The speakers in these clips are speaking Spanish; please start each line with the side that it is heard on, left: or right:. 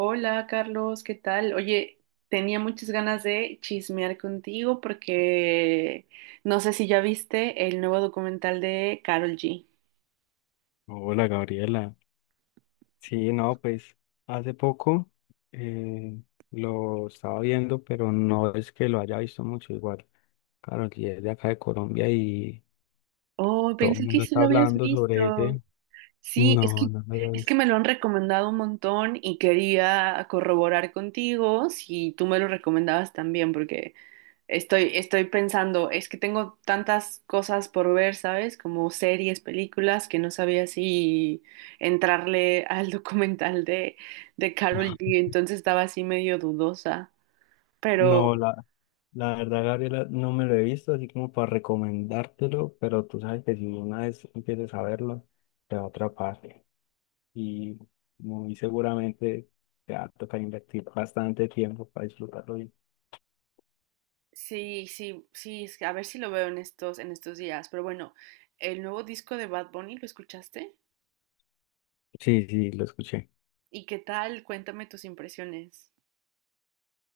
right: Hola Carlos, ¿qué tal? Oye, tenía muchas ganas de chismear contigo porque no sé si ya viste el nuevo documental de Carol G.
left: Hola Gabriela. Sí, no, pues hace poco eh, lo estaba viendo, pero no es que lo haya visto mucho igual. Claro, y es de acá de Colombia y
right: Oh,
left: todo el
right: pensé que
left: mundo
right: sí
left: está
right: lo habías
left: hablando sobre
right: visto.
left: ese.
right: Sí, es
left: No,
right: que
left: no me lo he
right: es que
left: visto.
right: me lo han recomendado un montón y quería corroborar contigo si tú me lo recomendabas también porque estoy pensando, es que tengo tantas cosas por ver, ¿sabes? Como series, películas, que no sabía si entrarle al documental de Karol G, entonces estaba así medio dudosa. Pero
left: No, la verdad, Gabriela, no me lo he visto, así como para recomendártelo, pero tú sabes que si una vez empieces a verlo, te va a atrapar y muy seguramente te va a tocar invertir bastante tiempo para disfrutarlo bien.
right: sí, sí, sí, es que a ver si lo veo en estos días. Pero bueno, el nuevo disco de Bad Bunny, ¿lo escuchaste?
left: Sí, sí, lo escuché.
right: ¿Y qué tal? Cuéntame tus impresiones.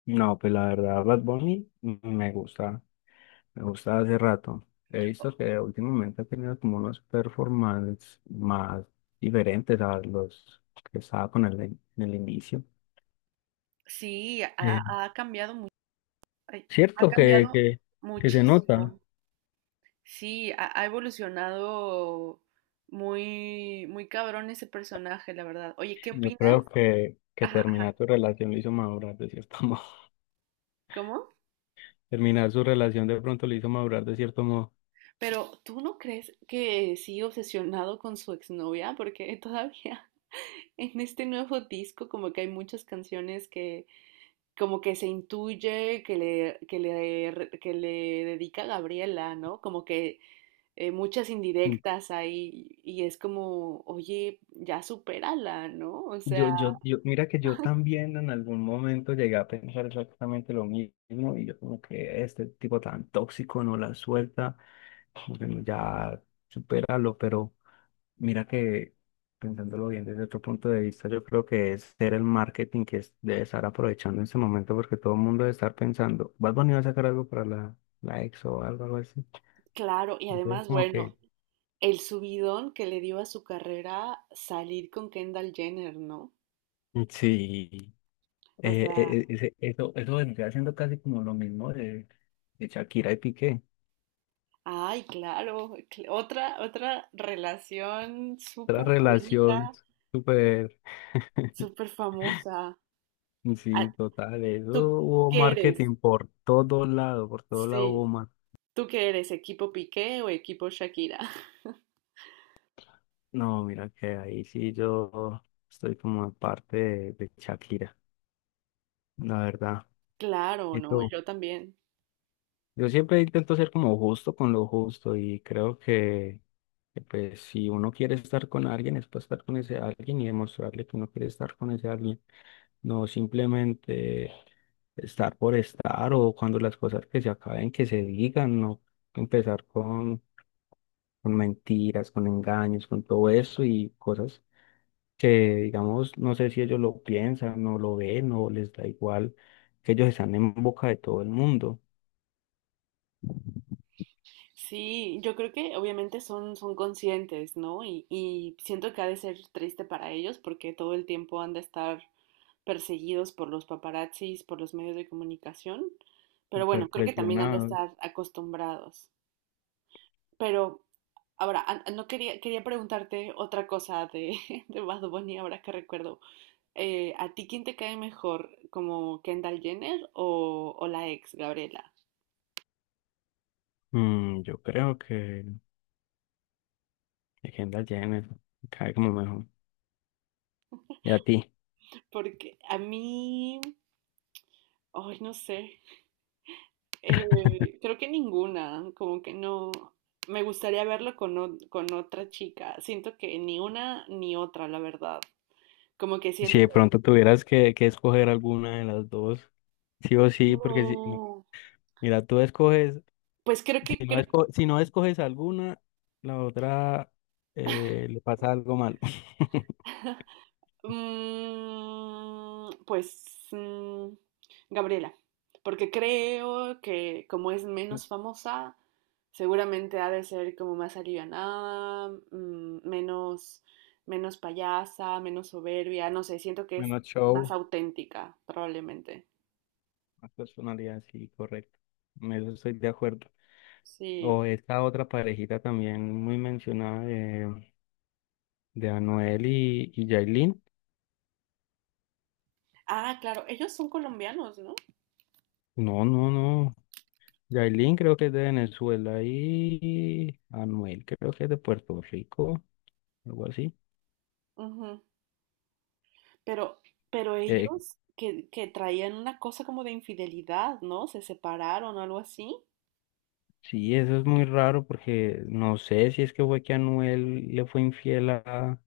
left: No, pues la verdad, Bad Bunny me gusta hace rato. He visto que últimamente ha tenido como unos performances más diferentes a los que estaba en el inicio.
right: Sí, ha,
left: Eh,
right: ha ay, ha
left: cierto que,
right: cambiado
left: se nota.
right: muchísimo. Sí, ha evolucionado muy cabrón ese personaje, la verdad. Oye, ¿qué
left: Yo creo
right: opinas?
left: que,
right: Ajá,
left: terminar
right: ajá.
left: tu relación lo hizo madurar de cierto modo.
right: ¿Cómo?
left: Terminar su relación de pronto lo hizo madurar de cierto modo.
right: Pero ¿tú no crees que sigue obsesionado con su exnovia? Porque todavía en este nuevo disco como que hay muchas canciones que como que se intuye que le dedica a Gabriela, ¿no? Como que muchas indirectas ahí y es como, oye, ya supérala, ¿no? O
left: Yo,
right: sea...
left: yo, yo, mira que yo también en algún momento llegué a pensar exactamente lo mismo, y yo como que este tipo tan tóxico no la suelta, como que ya supéralo. Pero mira que, pensándolo bien desde otro punto de vista, yo creo que es ser el marketing que debe estar aprovechando en ese momento, porque todo el mundo debe estar pensando, ¿vas a venir a sacar algo para la ex o algo así?
right: Claro, y
left: Entonces
right: además,
left: como
right: bueno,
left: que
right: el subidón que le dio a su carrera salir con Kendall Jenner, ¿no?
left: sí.
right: O
left: Eh, eh,
right: sea,
left: eh, ese- eso, eso vendría siendo casi como lo mismo de, Shakira y Piqué.
right: ay, claro, otra relación
left: Otra
right: súper polémica,
left: relación súper,
right: súper famosa. Ah,
left: sí, total. Eso,
right: ¿tú
left: hubo
right: qué eres?
left: marketing por todo lado, por todo lado
right: Sí,
left: hubo marketing.
right: ¿tú qué eres? ¿Equipo Piqué o equipo Shakira?
left: No, mira que ahí sí yo estoy como en parte de, Shakira, la verdad.
right: Claro,
left: Y
right: ¿no?
left: tú,
right: Yo también.
left: yo siempre intento ser como justo con lo justo, y creo que, pues si uno quiere estar con alguien es para estar con ese alguien y demostrarle que uno quiere estar con ese alguien. No simplemente estar por estar, o cuando las cosas que se acaben, que se digan, no empezar con, mentiras, con engaños, con todo eso y cosas que, digamos, no sé si ellos lo piensan, no lo ven o les da igual, que ellos están en boca de todo el mundo,
right: Sí, yo creo que obviamente son conscientes, ¿no? Y siento que ha de ser triste para ellos porque todo el tiempo han de estar perseguidos por los paparazzis, por los medios de comunicación, pero
left: súper
right: bueno, creo que también han de
left: presionados.
right: estar acostumbrados. Pero ahora, no quería, quería preguntarte otra cosa de, de Bad Bunny, ahora que recuerdo. ¿A ti quién te cae mejor, como Kendall Jenner o la ex Gabriela?
left: Yo creo que Kendall Jenner cae como mejor. ¿Y a ti?
right: Porque a mí, ay, no sé. Creo que ninguna, como que no. Me gustaría verlo con, con otra chica. Siento que ni una ni otra, la verdad. Como que
left: Si
right: siento
left: de
right: que
left: pronto tuvieras que, escoger alguna de las dos, sí o sí, porque sí.
right: no.
left: Mira, tú escoges,
right: Pues creo que creo
left: si no escoges alguna, la otra le pasa algo malo.
right: Mm, pues mm, Gabriela, porque creo que como es menos famosa, seguramente ha de ser como más alivianada, mm, menos payasa, menos soberbia, no sé, siento que es
left: Menos
right: más
left: show,
right: auténtica, probablemente.
left: más personalidad, sí, correcto. En eso estoy de acuerdo.
right: Sí.
left: O esta otra parejita también muy mencionada de, Anuel y Yailin.
right: Ah, claro, ellos son colombianos, ¿no?
left: No, no, no. Yailin creo que es de Venezuela y Anuel creo que es de Puerto Rico, algo así.
right: Ujú. Pero, pero
left: Eh,
right: ellos que traían una cosa como de infidelidad, ¿no? Se separaron o algo así.
left: Sí eso es muy raro, porque no sé si es que fue que Anuel le fue infiel a,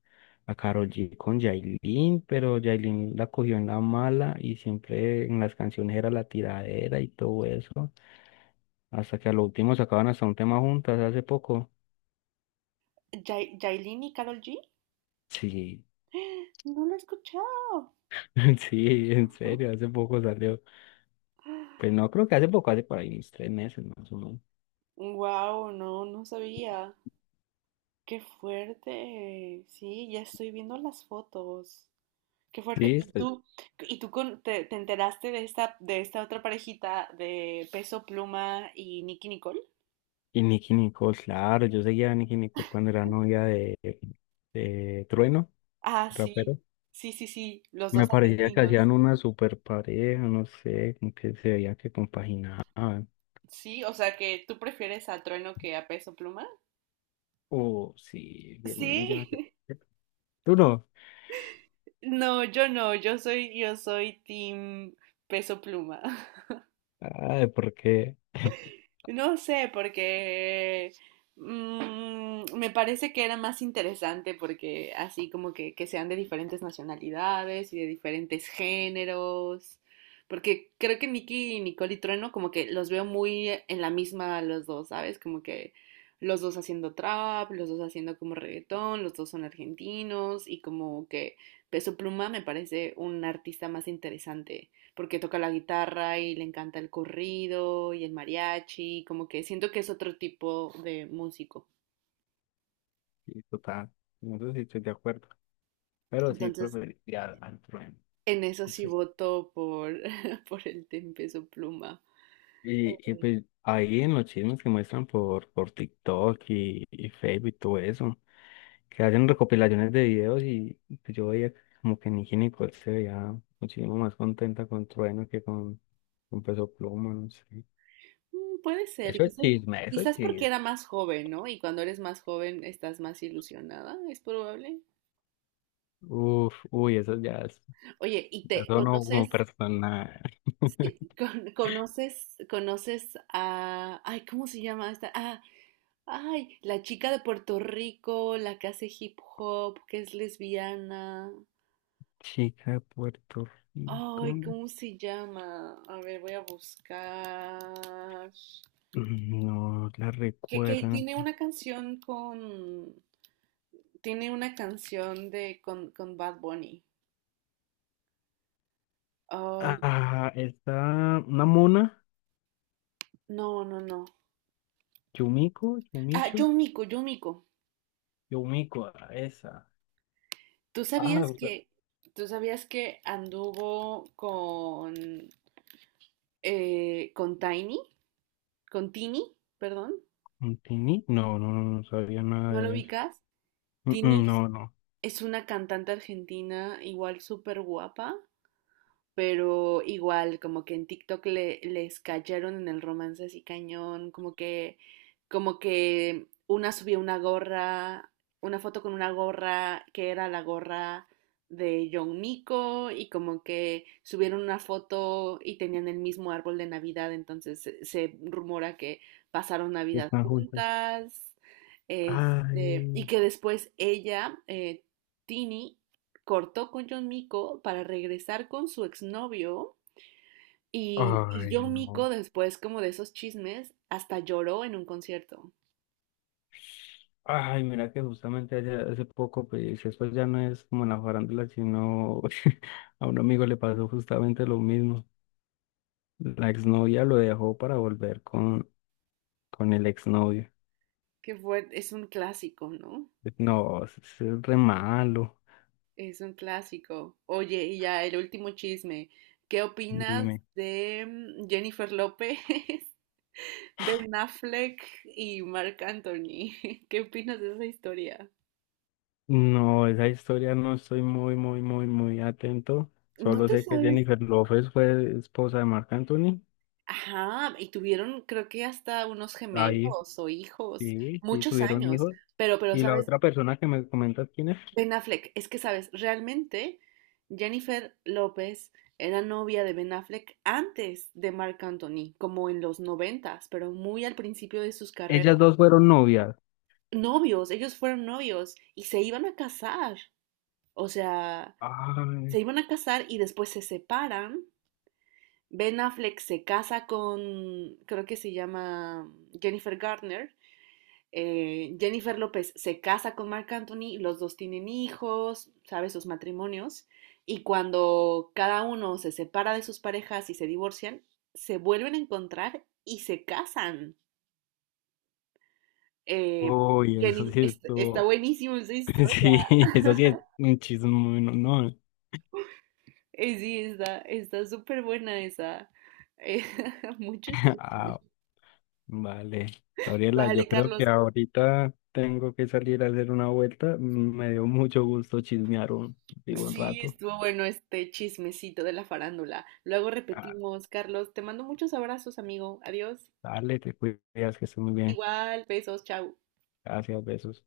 left: Karol G con Yailin, pero Yailin la cogió en la mala y siempre en las canciones era la tiradera y todo eso, hasta que a lo último sacaban hasta un tema juntas hace poco.
right: Yailin y Karol G.
left: Sí,
right: No lo he escuchado.
left: sí, en serio, hace poco salió. Pues no creo que hace poco, hace por ahí unos tres meses más o menos.
right: Wow, no, no sabía. Qué fuerte. Sí, ya estoy viendo las fotos. Qué fuerte.
left: Sí,
right: Y tú te enteraste de esta otra parejita de Peso Pluma y Nicky Nicole?
left: y Nicki Nicole, claro, yo seguía a Nicki Nicole cuando era novia de, Trueno,
right: Ah, sí.
left: rapero.
right: Sí, sí, sí. Los dos
left: Me parecía que
right: argentinos.
left: hacían una super pareja, no sé, como que se veía que compaginaban.
right: Sí, o sea que tú prefieres a Trueno que a Peso Pluma.
left: Oh, sí, 10 mil millones de
right: Sí.
left: pesos. ¿Tú no?
right: No, yo no. Yo soy Team Peso Pluma.
left: Ay, ¿por qué?
right: No sé, porque mm, me parece que era más interesante porque así como que sean de diferentes nacionalidades y de diferentes géneros, porque creo que Nicky Nicole y Trueno como que los veo muy en la misma los dos, ¿sabes? Como que los dos haciendo trap, los dos haciendo como reggaetón, los dos son argentinos y como que Peso Pluma me parece un artista más interesante porque toca la guitarra y le encanta el corrido y el mariachi, como que siento que es otro tipo de músico.
left: Sí, total. No sé si estoy de acuerdo. Pero sí,
right: Entonces,
left: preferiría al, trueno.
right: en eso
left: No
right: sí
left: sé.
right: voto por, por el Tempeso Pluma.
left: Y pues ahí en los chismes que muestran por, TikTok y Facebook y todo eso, que hacen recopilaciones de videos y pues, yo veía como que Nicki Nicole se veía muchísimo más contenta con Trueno que con, Peso Pluma, no sé.
right: Mm, puede ser,
left: Eso es
right: quizás,
left: chisme, eso es
right: quizás porque
left: chisme.
right: era más joven, ¿no? Y cuando eres más joven estás más ilusionada, es probable.
left: Uf, uy, eso ya es,
right: Oye, ¿y te
left: eso no como
right: conoces,
left: persona.
right: sí, conoces, conoces a, ay, ¿cómo se llama esta? Ah, ay, la chica de Puerto Rico, la que hace hip hop, que es lesbiana.
left: Chica de Puerto
right: Ay,
left: Rico.
right: ¿cómo se llama? A ver, voy a buscar.
left: No la
right: Que
left: recuerdo.
right: tiene una canción con... Tiene una canción de con Bad Bunny. Ay,
left: Ah, está una mona.
right: no, no, no.
left: Yumiko,
right: Ah,
left: Yumicho,
right: Yomiko, Yomiko.
left: Yumiko, ah, esa.
right: ¿Tú
left: Ah,
right: sabías
left: o sea,
right: que, tú sabías que anduvo con Tiny, con Tini, perdón?
left: ¿Tini? No, no, no, no sabía nada
right: ¿No lo
left: de eso.
right: ubicas?
left: Mm,
right: Tini
left: mm, no, no,
right: es una cantante argentina igual súper guapa pero igual, como que en TikTok les cayeron en el romance así cañón, como que una foto con una gorra que era la gorra de John Miko y como que subieron una foto y tenían el mismo árbol de Navidad, entonces se rumora que pasaron Navidad
left: están juntas.
right: juntas, este, y
left: Ay,
right: que después ella, Tini, cortó con John Miko para regresar con su exnovio y
left: ay,
right: John
left: no.
right: Miko después como de esos chismes hasta lloró en un concierto,
left: Ay, mira que justamente hace poco, pues eso ya no es como en la farándula, sino a un amigo le pasó justamente lo mismo. La exnovia lo dejó para volver con, el exnovio.
right: que fue, es un clásico, ¿no?
left: No, eso es re malo.
right: Es un clásico. Oye, y ya el último chisme, ¿qué opinas
left: Dime.
right: de mm, Jennifer López, Ben Affleck y Marc Anthony? ¿Qué opinas de esa historia?
left: No, esa historia no estoy muy, muy, muy, muy atento.
right: ¿No
left: Solo
right: te
left: sé que
right: sabes
left: Jennifer López fue esposa de Marc Anthony.
right: ajá, y tuvieron creo que hasta unos
left: Ahí,
right: gemelos o hijos,
left: sí, sí,
right: muchos
left: tuvieron
right: años,
left: hijos.
right: pero,
left: Y la
right: ¿sabes?
left: otra persona que me comentas quién es,
right: Ben Affleck, es que, ¿sabes? Realmente Jennifer López era novia de Ben Affleck antes de Marc Anthony, como en los noventas, pero muy al principio de sus carreras.
left: ellas dos fueron novias.
right: Novios, ellos fueron novios y se iban a casar, o sea, se
left: Ay.
right: iban a casar y después se separan. Ben Affleck se casa con, creo que se llama Jennifer Garner. Jennifer López se casa con Marc Anthony, los dos tienen hijos, sabes sus matrimonios, y cuando cada uno se separa de sus parejas y se divorcian, se vuelven a encontrar y se casan. Eh,
left: Uy, eso
right: Jenny,
left: sí
right: está
left: estuvo.
right: buenísimo esa historia.
left: Sí, eso sí es un chisme, no, no.
right: Sí, está, está súper buena esa. Eh, mucho chisme.
left: Ah, vale. Gabriela,
right: Dale,
left: yo creo que
right: Carlos.
left: ahorita tengo que salir a hacer una vuelta. Me dio mucho gusto chismear un, digo, un
right: Sí,
left: rato.
right: estuvo bueno este chismecito de la farándula. Luego
left: Ah,
right: repetimos, Carlos, te mando muchos abrazos, amigo. Adiós.
left: dale, te cuidas, que estés muy bien.
right: Igual, besos, chao.
left: Gracias, besos.